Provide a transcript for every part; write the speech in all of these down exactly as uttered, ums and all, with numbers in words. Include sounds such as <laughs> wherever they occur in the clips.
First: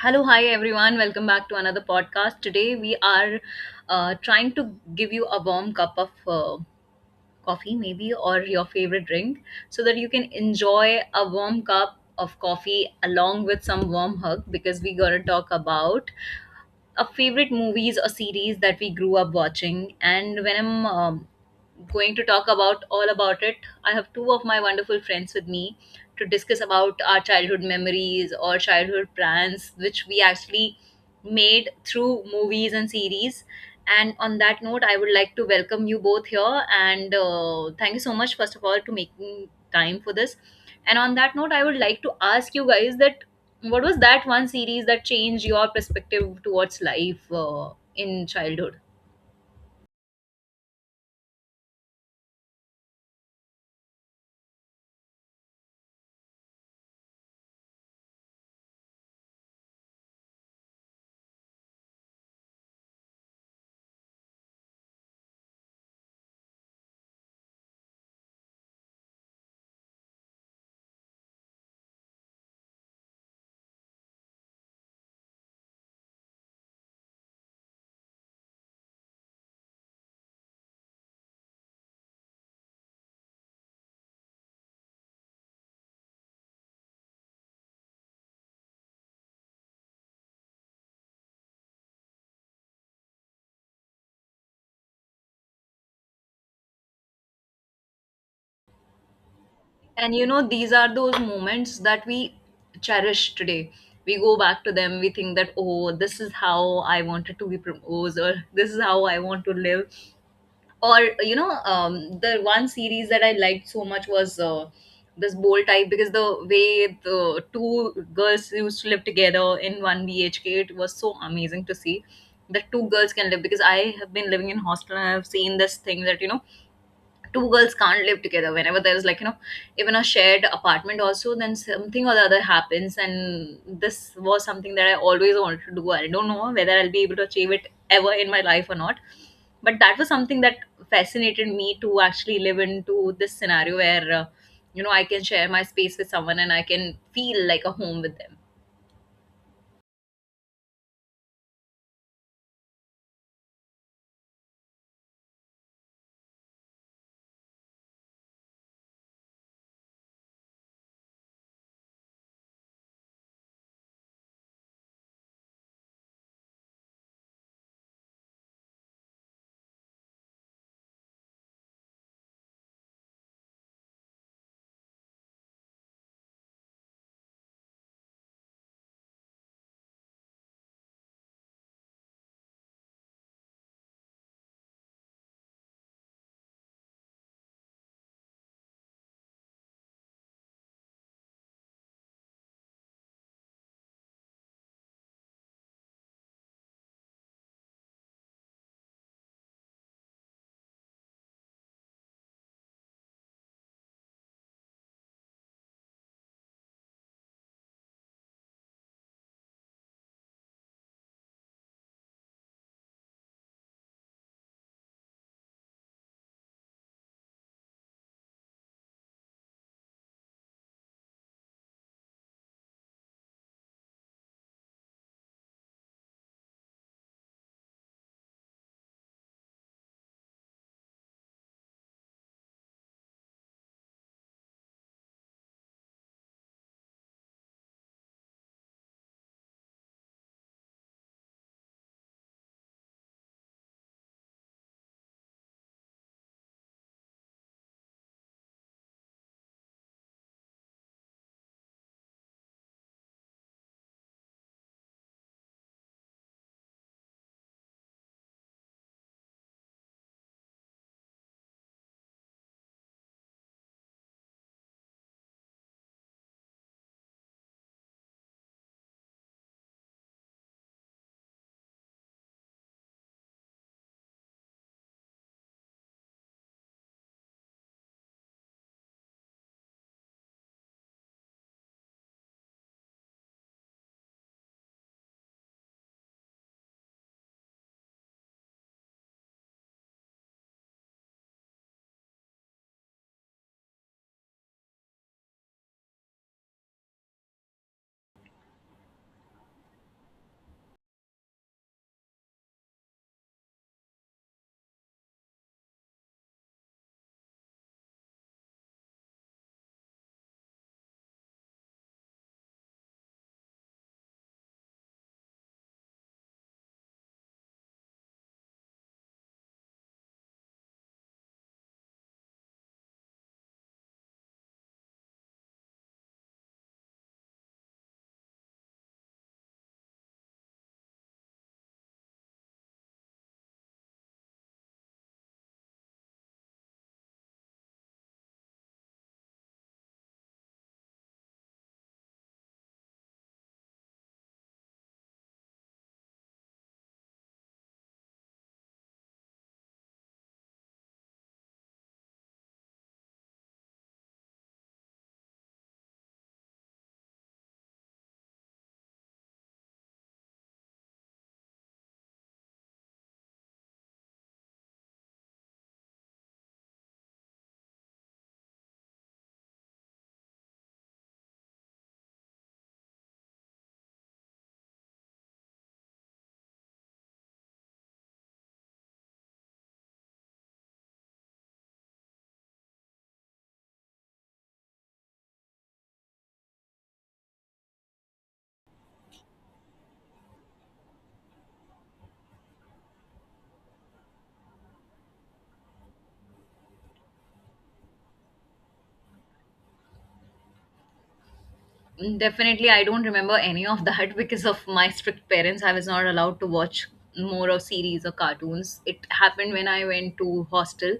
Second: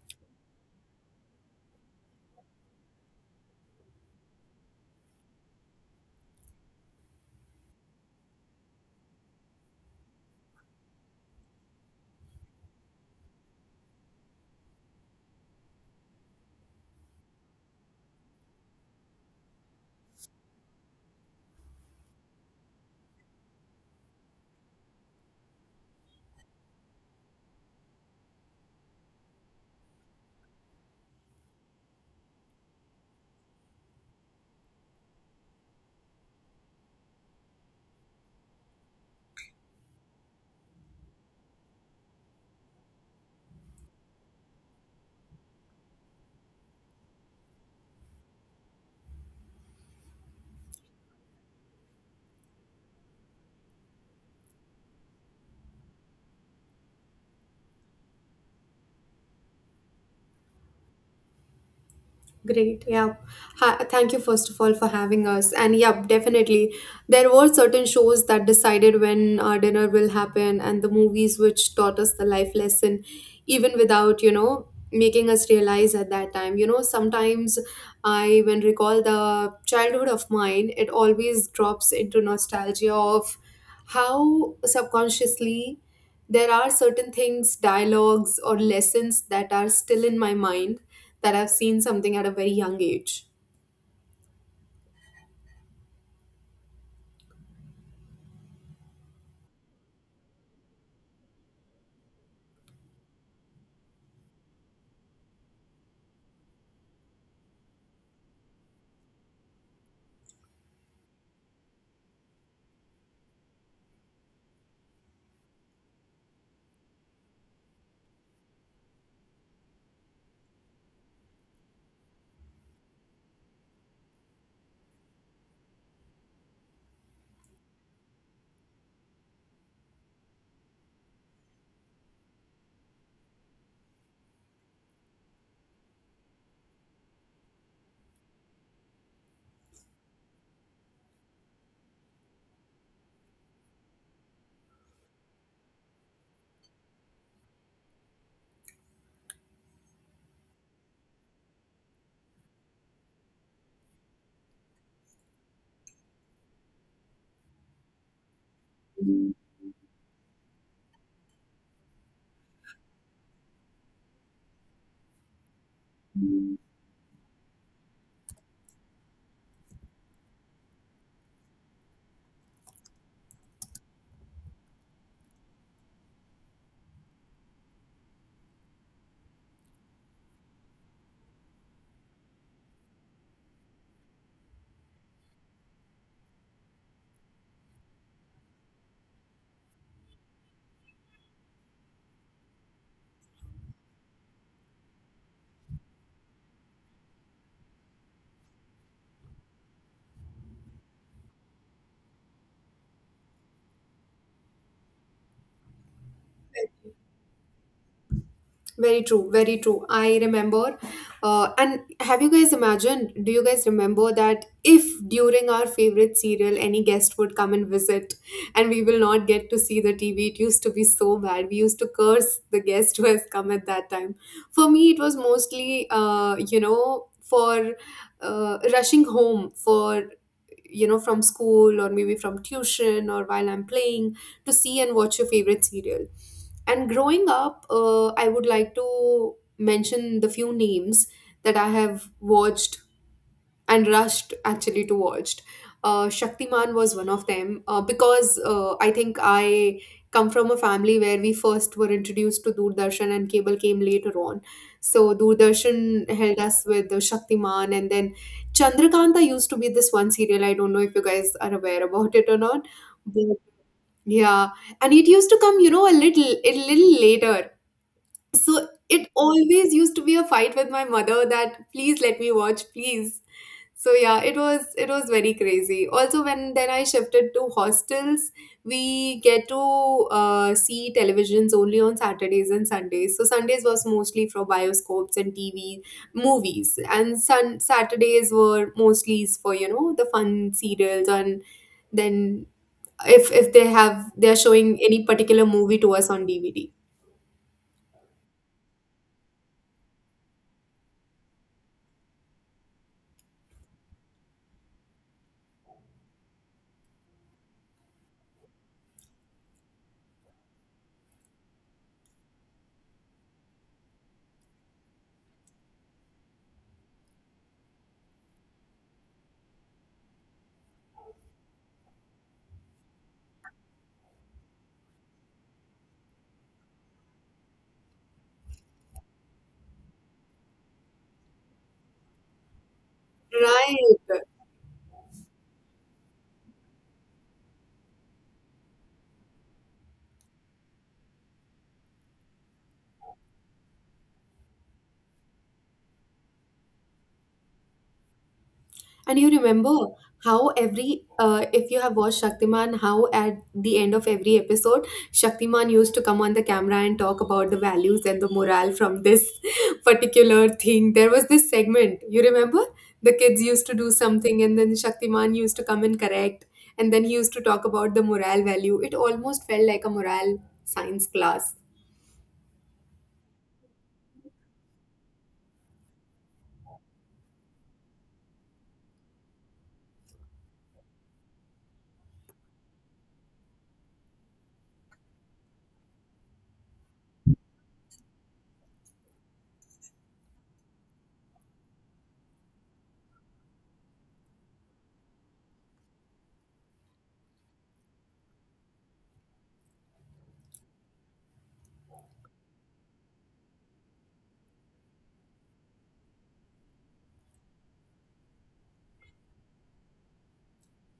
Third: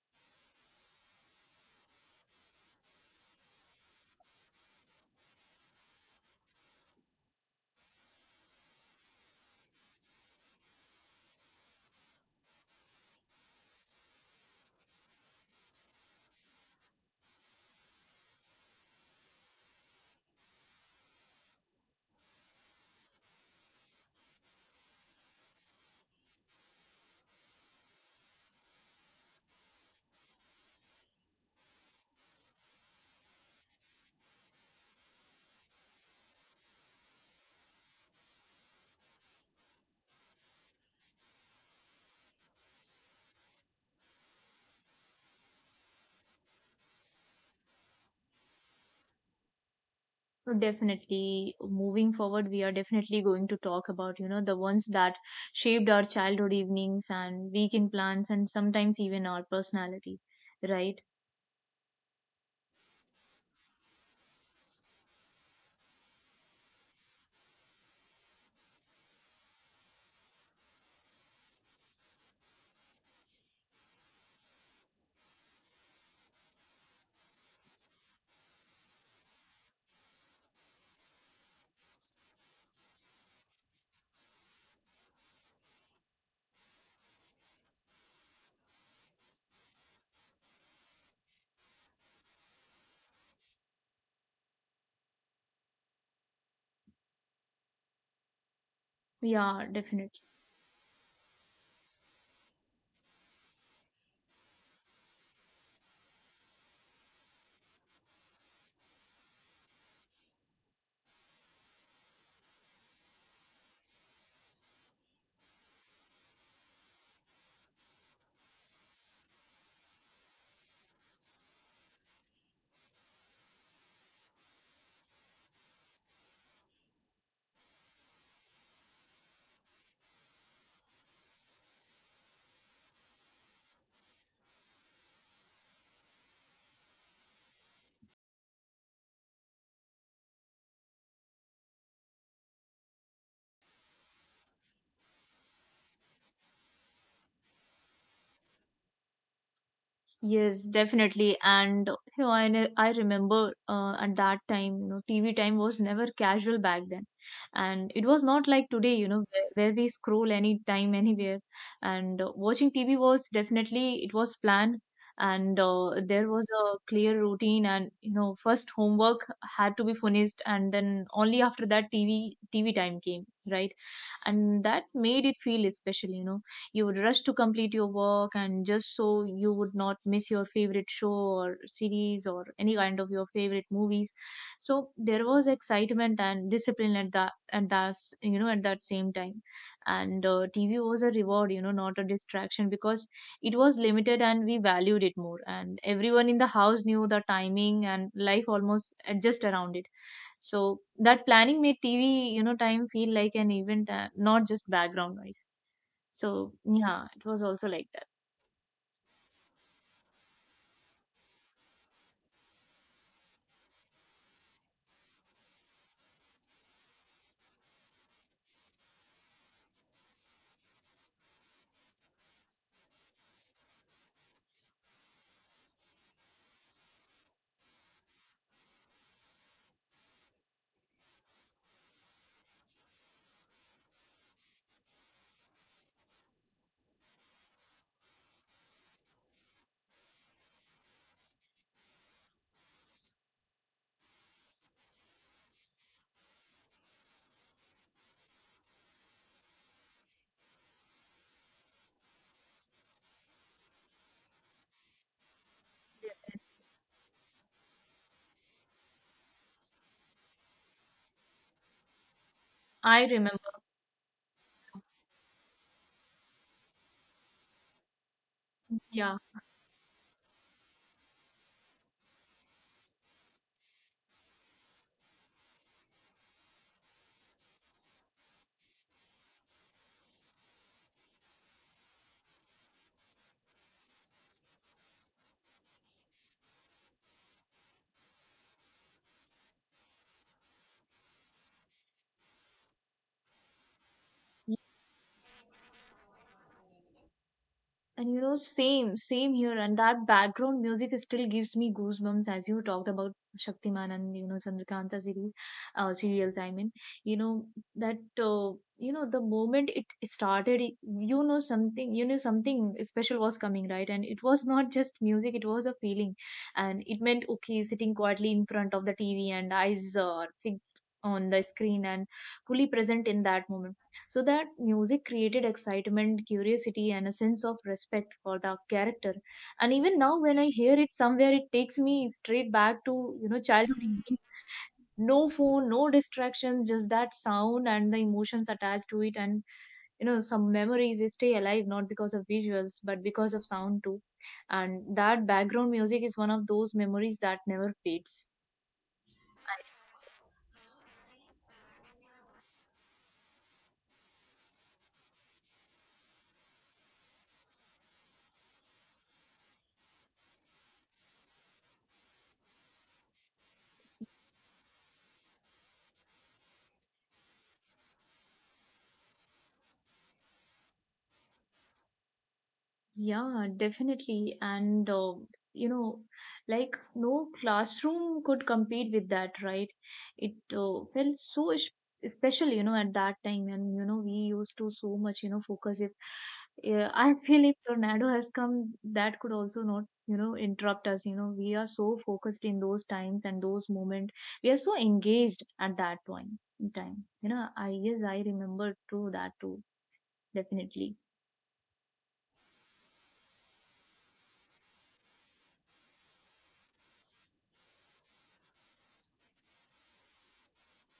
Hello, hi everyone. Welcome back to another podcast. Today we are uh, trying to give you a warm cup of uh, coffee, maybe, or your favorite drink, so that you can enjoy a warm cup of coffee along with some warm hug because we're going to talk about our favorite movies or series that we grew up watching. And when I'm um, going to talk about all about it, I have two of my wonderful friends with me to discuss about our childhood memories or childhood plans, which we actually made through movies and series. And on that note, I would like to welcome you both here. And uh, thank you so much, first of all, to making time for this. And on that note, I would like to ask you guys that what was that one series that changed your perspective towards life uh, in childhood? Definitely, moving forward, we are definitely going to talk about, you know, the ones that shaped our childhood evenings and weekend plans and sometimes even our personality, right? Great. Yeah. Ha- thank you, first of all, for having us. And yeah, definitely. There were certain shows that decided when our dinner will happen, and the movies which taught us the life lesson, even without, you know, making us realize at that time. You know, sometimes I, when recall the childhood of mine, it always drops into nostalgia of how subconsciously there are certain things, dialogues, or lessons that are still in my mind that I've seen something at a very young age. Yeah, And definitely. you know, these are those moments that we cherish today. We go back to them, we think that, oh, this is how I wanted to be proposed, or this is how I want to live. Or, you know, um, the one series that I liked so much was uh, this bold type because the way the two girls used to live together in one B H K, it was so amazing to see that two girls can live because I have been living in hostel and I have seen this thing that, you know, two girls can't live together whenever there's like, you know, even a shared apartment also then something or the other happens. And this was something that I always wanted to do. I don't know whether I'll be able to achieve it ever in my life or not, but that was something that fascinated me to actually live into this scenario where, uh, you know, I can share my space with someone and I can feel like a home with them. Yes, definitely. And you know, I ne- I remember uh, at that time, you know, T V time was never casual back then, and it was not like today, you know, where, where we scroll anytime, anywhere. And uh, watching T V was definitely it was planned, and uh, there was a clear routine, and you know, first homework had to be finished, and then only after that T V T V time came, right? And that made it feel special, you know, you would rush to complete your work and just so you would not miss your favorite show or series or any kind of your favorite movies. So there was excitement and discipline at that at that s- you know, at that same time. And uh, TV was a reward, you know, not a distraction, because it was limited and we valued it more, and everyone in the house knew the timing and life almost adjust around it. So that planning made TV, you know, time feel like an event, uh, not just background noise. So yeah, it was also like that. Very true, very true. I remember. Uh, and have you guys imagined? Do you guys remember that if during our favorite serial any guest would come and visit and we will not get to see the T V? It used to be so bad. We used to curse the guest who has come at that time. For me, it was mostly, uh, you know, for uh, rushing home for, you know, from school or maybe from tuition or while I'm playing to see and watch your favorite serial. And growing up, uh, I would like to mention the few names that I have watched and rushed actually to watched. Uh, Shaktiman was one of them, uh, because uh, I think I come from a family where we first were introduced to Doordarshan and cable came later on. So Doordarshan held us with the Shaktiman, and then Chandrakanta used to be this one serial. I don't know if you guys are aware about it or not. I But remember. yeah, and it used to come, you know, a little a little later. So it Yeah. always used to be a fight with my mother that please let me watch, please. So yeah, it was it was very crazy also when then I shifted to hostels. We get to, uh, see televisions only on Saturdays and Sundays. So Sundays was mostly for bioscopes and TV movies, and sun Saturdays were mostly for, you know, the fun serials. And then if if they have they're showing any particular movie to us on D V D. And you know, same, same here. And that background music still gives me goosebumps as you talked about Shaktiman and, you know, Chandrakanta series, uh, serials, I mean. You know, that, uh, you know, the moment it started, it- you know, something, you knew something special was coming, right? And it was not just music, it was a feeling. And it meant, okay, sitting quietly in front of the T V and eyes uh, fixed on the screen and fully present in that moment. So that music created excitement, curiosity, and a sense of respect for the character. And even now, when I hear it somewhere, it takes me straight back to, you know, childhood Right. evenings. No phone, no distractions, just that sound and the emotions attached to it. And you know, some memories stay alive not because of visuals but because of sound too. And that background music is one of those memories that never fades. And you remember how every, uh, if you have watched Shaktiman, how at the end of every episode, Shaktiman used to come on the camera and talk about the values and the morale from this <laughs> particular thing. There was this segment, you remember? The kids used to do something and then Shaktiman used to come and correct. And then he used to talk about the morale value. It almost felt like a morale science class. Yeah, definitely. And, uh, you know, like no classroom could compete with that, right? It uh, felt so es- special, you know, at that time. And, you know, we used to so much, you know, focus. If yeah, I feel if tornado has come, that could also not, you know, interrupt us. You know, we are so focused in those times and those moments. We are so engaged at that point in time. You know, I, yes, I remember too, that too, definitely. Mm, definitely, I don't remember any of that <laughs> because of my strict parents. I was not allowed to watch more of series or cartoons. It happened when I went to hostel,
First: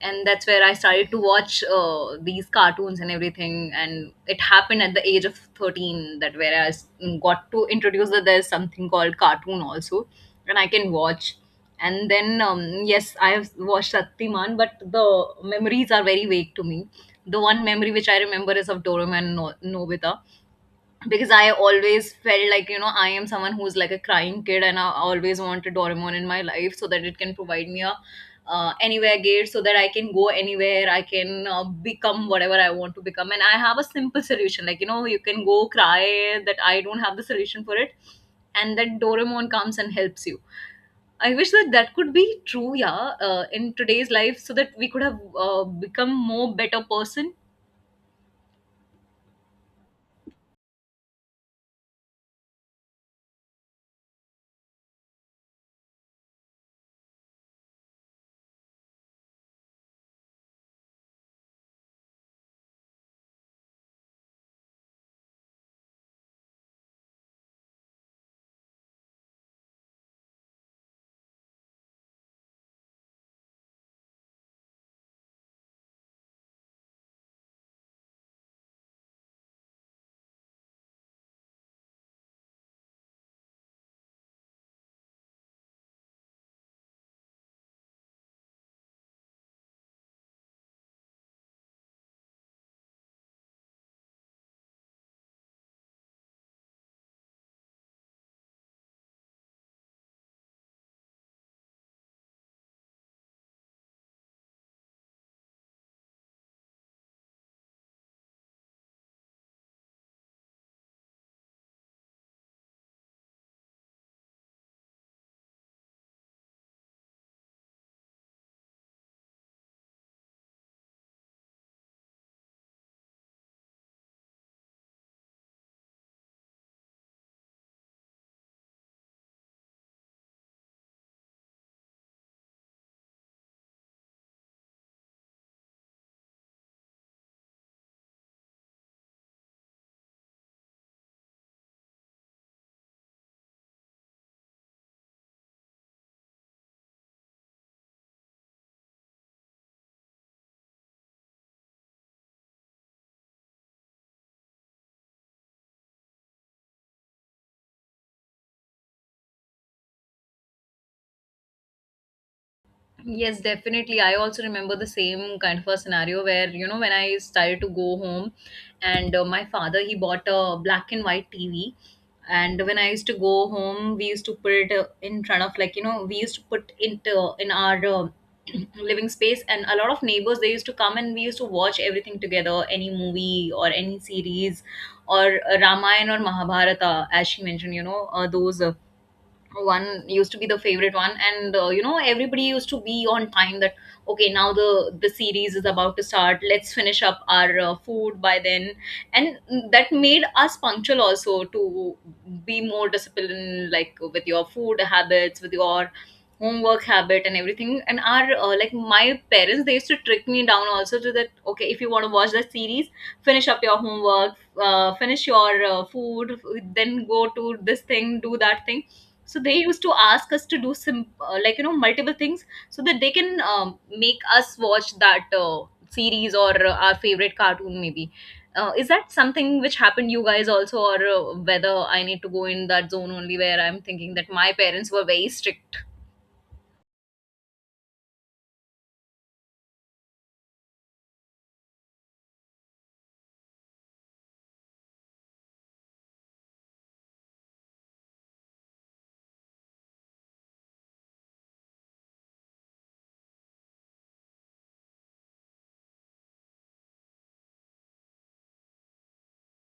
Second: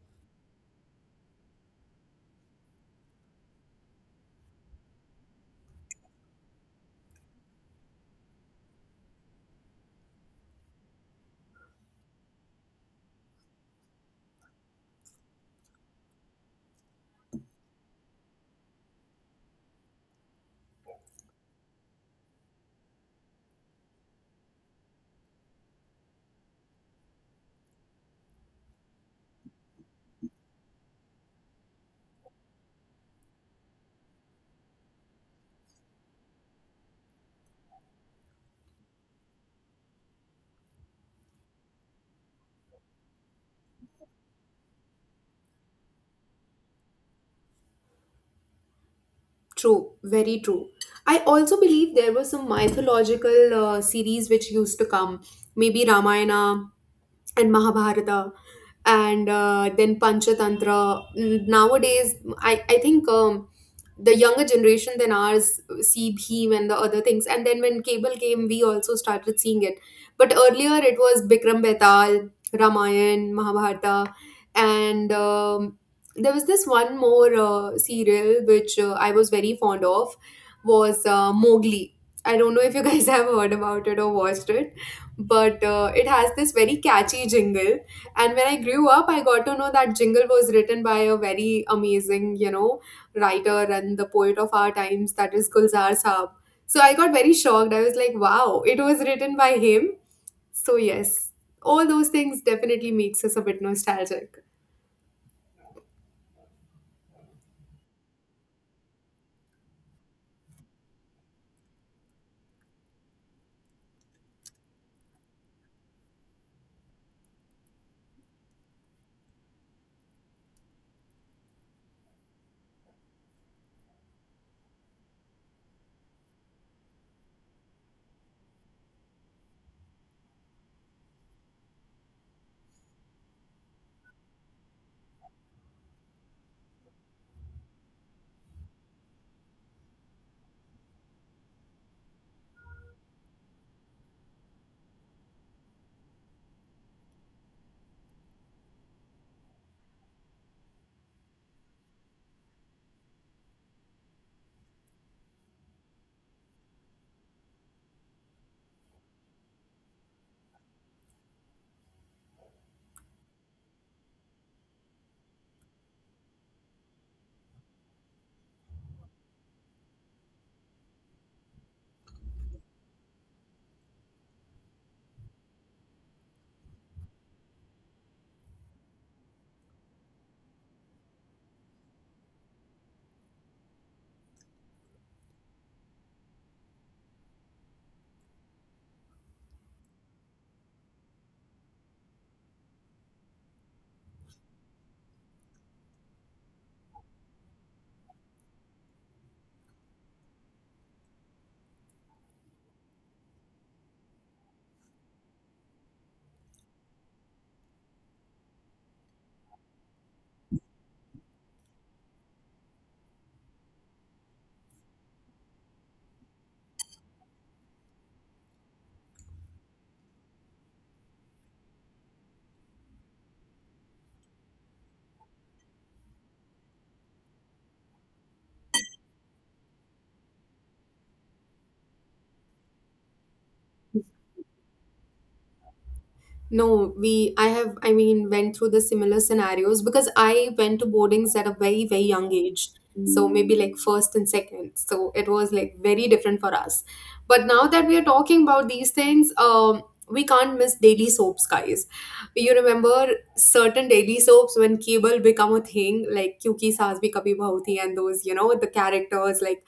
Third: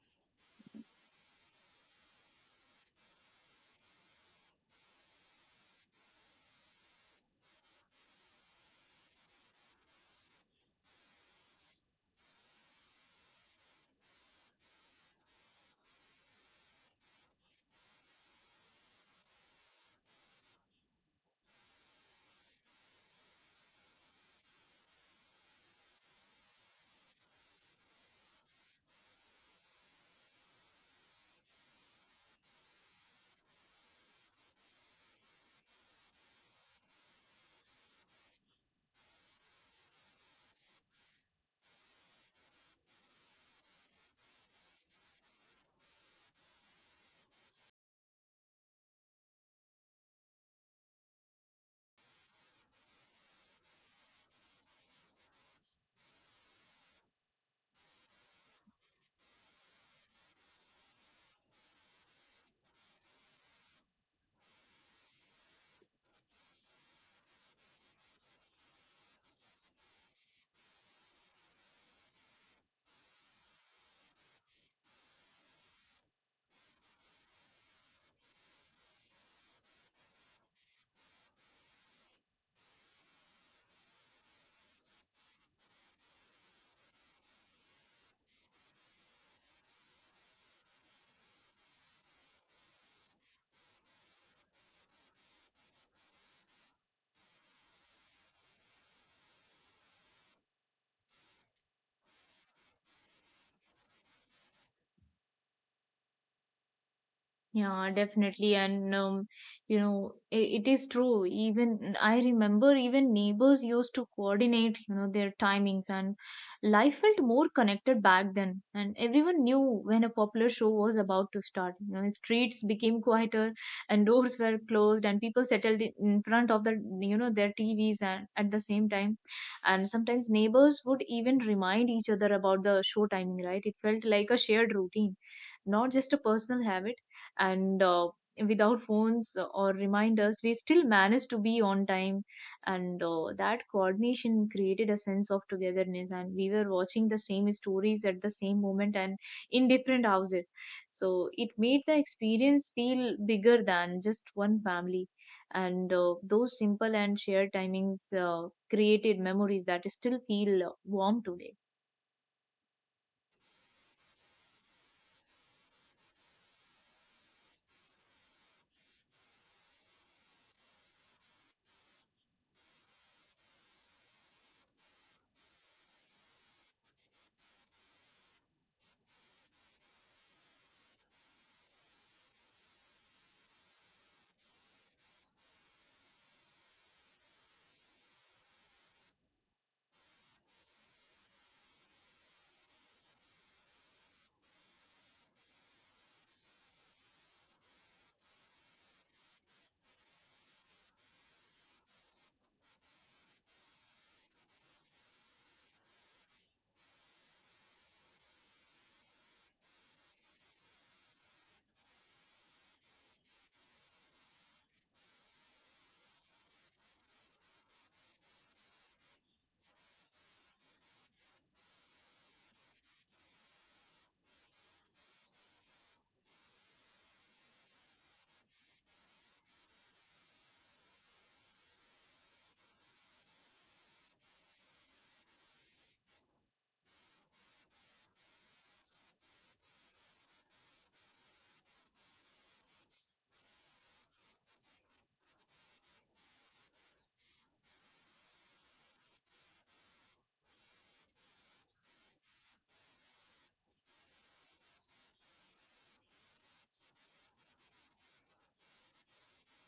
and that's where I started to watch uh, these cartoons and everything. And it happened at the age of thirteen that where I s- got to introduce that there's something called cartoon also, and I can watch. And then um, yes, I have watched Shaktiman, but the memories are very vague to me. The one memory which I remember is of Doraemon and No- Nobita because I always felt like, you know, I am someone who's like a crying kid and I always wanted Doraemon in my life so that it can provide me a uh, anywhere gate so that I can go anywhere, I can uh, become whatever I want to become. And I have a simple solution like, you know, you can go cry that I don't have the solution for it and that Doraemon comes and helps you. I wish that that could be true, yeah, uh, in today's life so that we could have uh, become more better person. True, very true. I also believe there was some mythological uh, series which used to come, maybe Ramayana and Mahabharata and uh, then Panchatantra. N- Nowadays, I, I think um, the younger generation than ours see Bhim and the other things. And then when cable came, we also started seeing it. But earlier, it was Bikram Betal, Ramayan, Mahabharata, and um, there was this one more uh, serial which, uh, I was very fond of, was uh, Mowgli. I don't know if you guys <laughs> have heard about it or watched it, but uh, it has this very catchy jingle. And when I grew up, I got to know that jingle was written by a very amazing, you know, writer and the poet of our times, that is Gulzar Saab. So I got very shocked. I was like, wow, it was written by him. So yes, all those things definitely makes us a bit nostalgic. Yeah, definitely. And, um, you know, it, it is true. Even I remember even neighbors used to coordinate, you know, their timings, and life felt more connected back then. And everyone knew when a popular show was about to start. You know, streets became quieter and doors were closed and people settled in in front of the, you know, their T Vs and at the same time. And sometimes neighbors would even remind each other about the show timing, right? It felt like a shared routine, not just a personal habit. And uh, without phones or reminders we still managed to be on time. And uh, that coordination created a sense of togetherness, and we were watching the same stories at the same moment and in different houses. So it made the experience feel bigger than just one family. And uh, those simple and shared timings uh, created memories that still feel uh, warm today. Yes, definitely. I also remember the same kind of a scenario where, you know, when I started to go home and uh, my father, he bought a black and white T V. And when I used to go home, we used to put it uh, in front of, like, you know, we used to put it uh, in our uh, <clears throat> living space, and a lot of neighbors, they used to come and we used to watch everything together, any movie or any series or uh, Ramayana or Mahabharata, as she mentioned, you know, uh, those uh, one used to be the favorite one. And uh, you know, everybody used to be on time that okay, now the the series is about to start, let's finish up our uh, food by then. And that made us punctual also, to be more disciplined like with your food habits, with your homework habit and everything. And our uh, like my parents, they used to trick me down also to that okay, if you want to watch the series, finish up your homework, uh, finish your uh, food, then go to this thing, do that thing. So they used to ask us to do some, uh, like, you know, multiple things so that they can um, make us watch that uh, series or uh, our favorite cartoon maybe. Uh, is that something which happened you guys also, or uh, whether I need to go in that zone only where I'm thinking that my parents were very strict? No, we, I have, I mean, went through the similar scenarios because I went to boardings at a very, very young age. So maybe like first and second. So it was like very different for us. But now that we are talking about these things, um, we can't miss daily soaps, guys. You remember certain daily soaps when cable become a thing, like Kyuki Saas Bhi Kabhi Bahu Thi, and those, you know, the characters, like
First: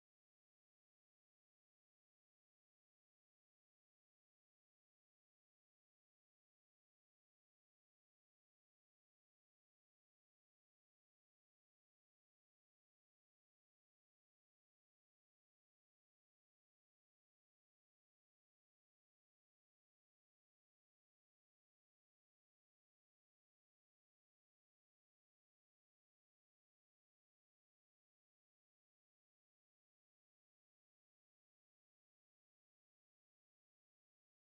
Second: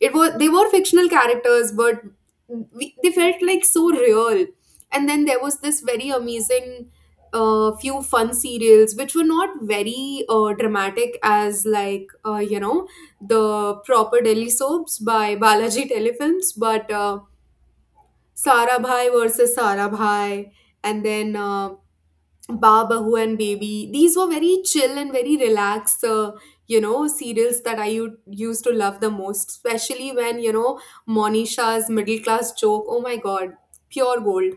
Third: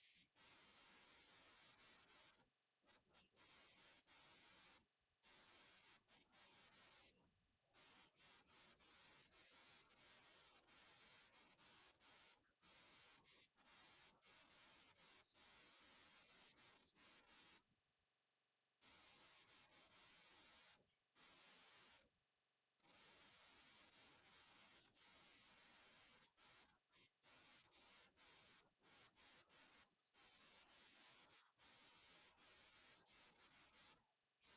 it was, they were fictional characters, but we, they felt like so real. And then there was this very amazing, uh, few fun serials which were not very, uh, dramatic as like, uh, you know, the proper Delhi soaps by Balaji Telefilms, but uh, Sara Bhai versus Sara Bhai, and then, uh, Ba and Baby. These were very chill and very relaxed, uh, you know, serials that I u- used to love the most, especially when, you know, Monisha's middle class joke. Oh my God, pure gold,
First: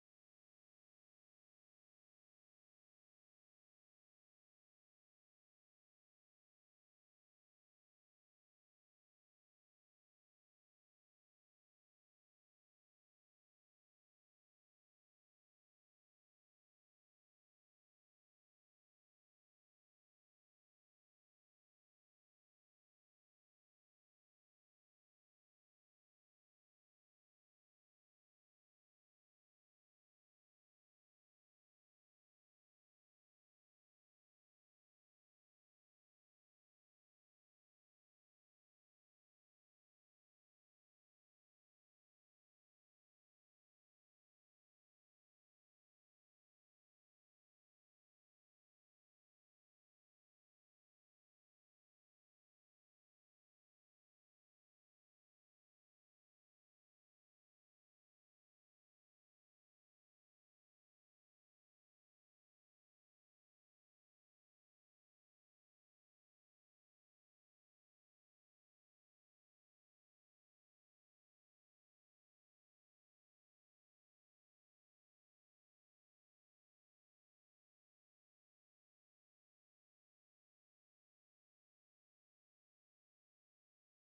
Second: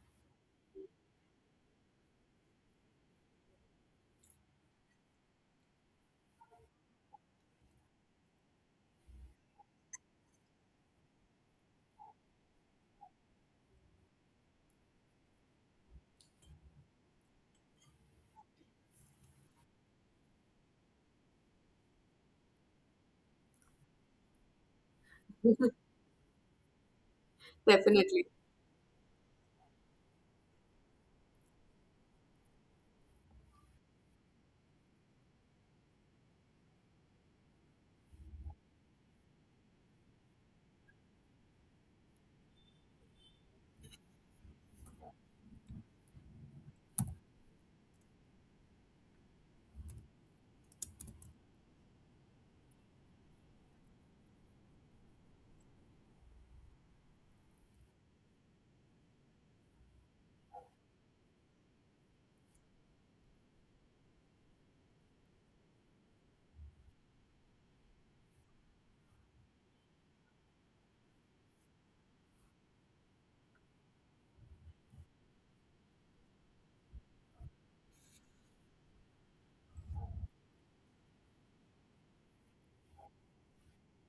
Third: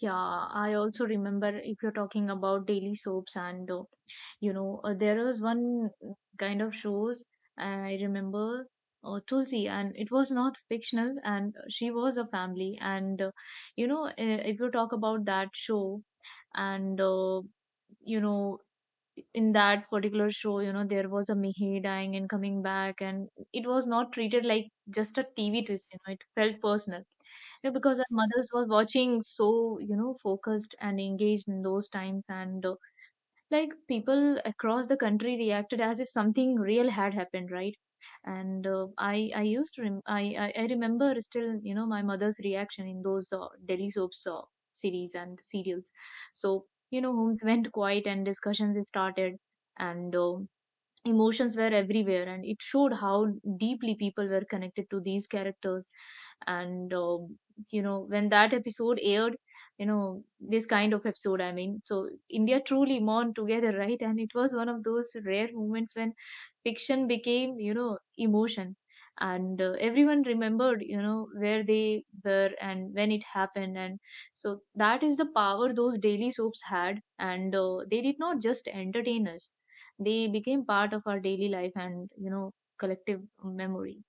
Yeah, I also remember if you're talking about daily soaps. And uh, you know, uh, there was one kind of shows, and I remember uh, Tulsi, and it was not fictional and she was a family. And uh, you know, uh, if you talk about that show. And uh, you know, in that particular show, you know, there was a Mihir dying and coming back, and it was not treated like just a T V twist, you know, it felt personal. You know, because our definitely. mothers were watching so, you know, focused and engaged in those times, and uh, like people across the country reacted as if something real had happened, right. And uh, I I used to rem- I, I I remember still, you know, my mother's reaction in those uh, daily soaps, uh, series and serials. So you know, homes <laughs> went quiet and discussions started. And uh, emotions were everywhere and it showed how deeply people were connected to these characters. And um, you know, when that episode aired, you know, this kind of episode i mean so India truly mourned together <laughs> right, and it was one of those rare moments when fiction became, you know, emotion. And uh, everyone remembered, you know, where they were and when it happened. And so that is the power those daily soaps had. And uh, they did not just entertain us, they became part of our daily life and, you know, collective memory.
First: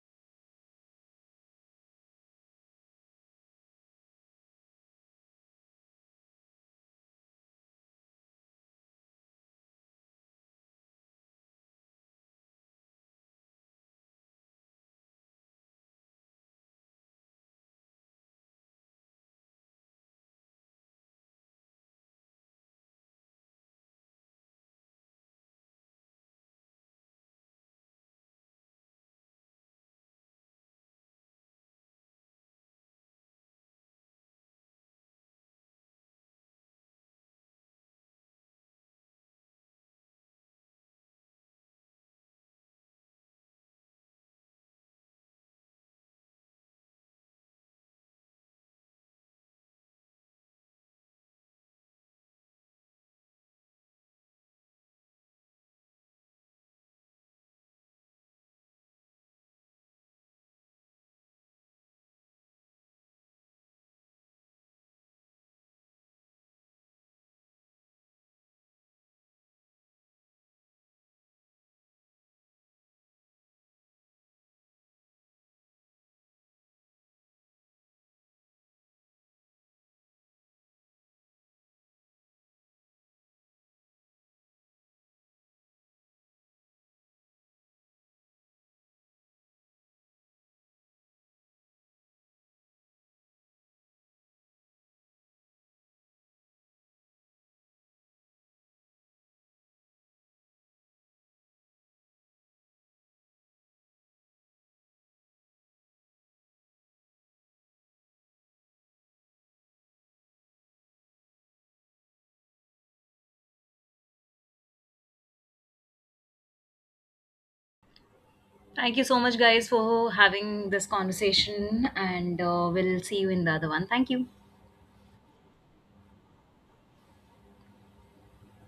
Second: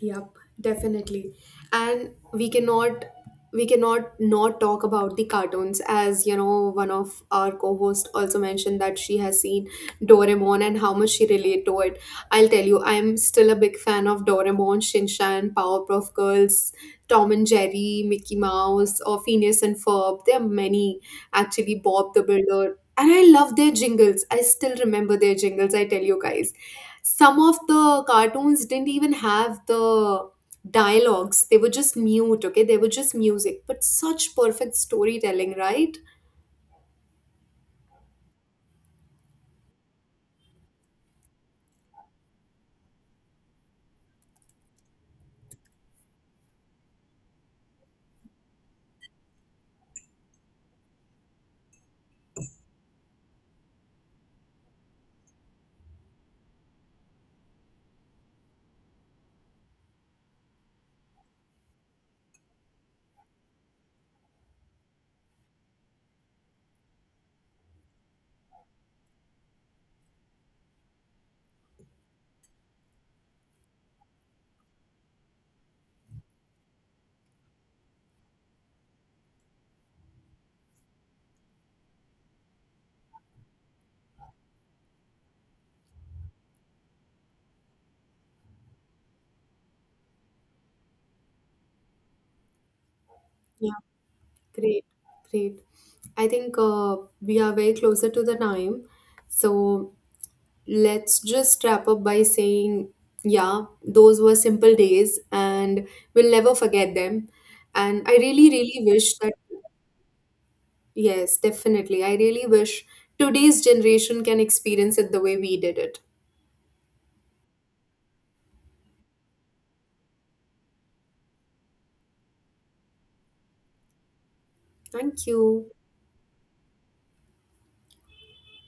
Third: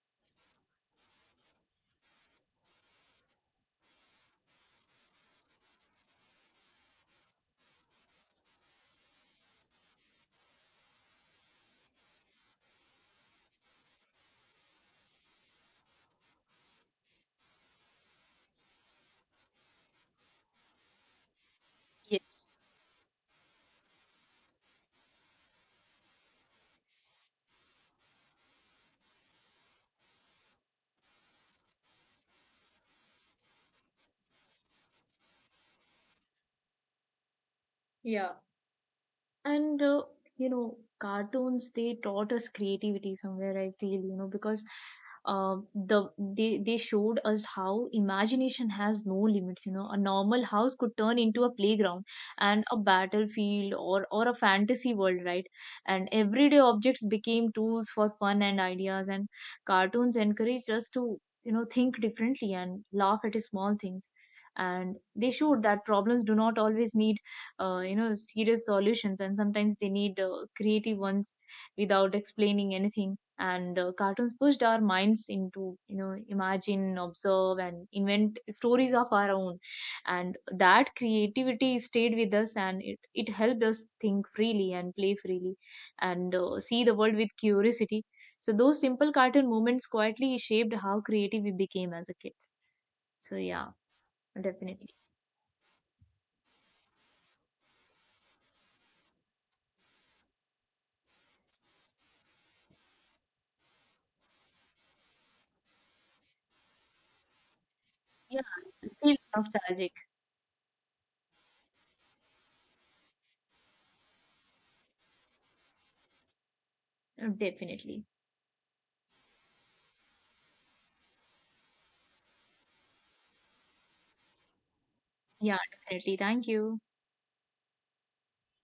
Yep, definitely. And we cannot we cannot not talk about the cartoons. As you know, one of our co-hosts also mentioned that she has seen Doraemon and how much she relate to it. I'll tell you, I'm still a big fan of Doraemon, Shinchan, Powerpuff Girls, Tom and Jerry, Mickey Mouse, or Phineas and Ferb. There are many, actually Bob the Yes. Builder. And I love their jingles. I still remember their jingles, I tell you guys. Some of the cartoons didn't even have the dialogues. They were just mute, okay, they were just music, but such perfect storytelling, right? Yeah. And uh, you know, cartoons, they taught us creativity somewhere, I feel, you know, because um the they they showed us how imagination has no limits, you know, a normal house could turn into a playground and a battlefield or or a fantasy world, right. And everyday objects became tools for fun and ideas. And cartoons encouraged us to, you know, think differently and laugh at small things. And they showed that problems do not always need uh, you know, serious solutions, and sometimes they need uh, creative ones without explaining anything. And uh, cartoons pushed our minds into, you know, imagine, observe and invent stories of our own. And that creativity stayed with us, and it, it helped us think freely and play freely and uh, see the world with curiosity. So those simple cartoon moments quietly shaped how creative we became as a kid. So yeah, Yeah, great, definitely. great. I think uh, we are very closer to the time, so let's just wrap up by saying, yeah, those were simple days, and we'll never forget them. And I Yeah, really really it wish feels that, nostalgic. yes, definitely, I really wish today's generation can experience it the way we did it. Definitely. Thank you so much guys for having this conversation, and uh, we'll see you in the other one. Thank you. Thank Yeah, you. definitely. Thank you.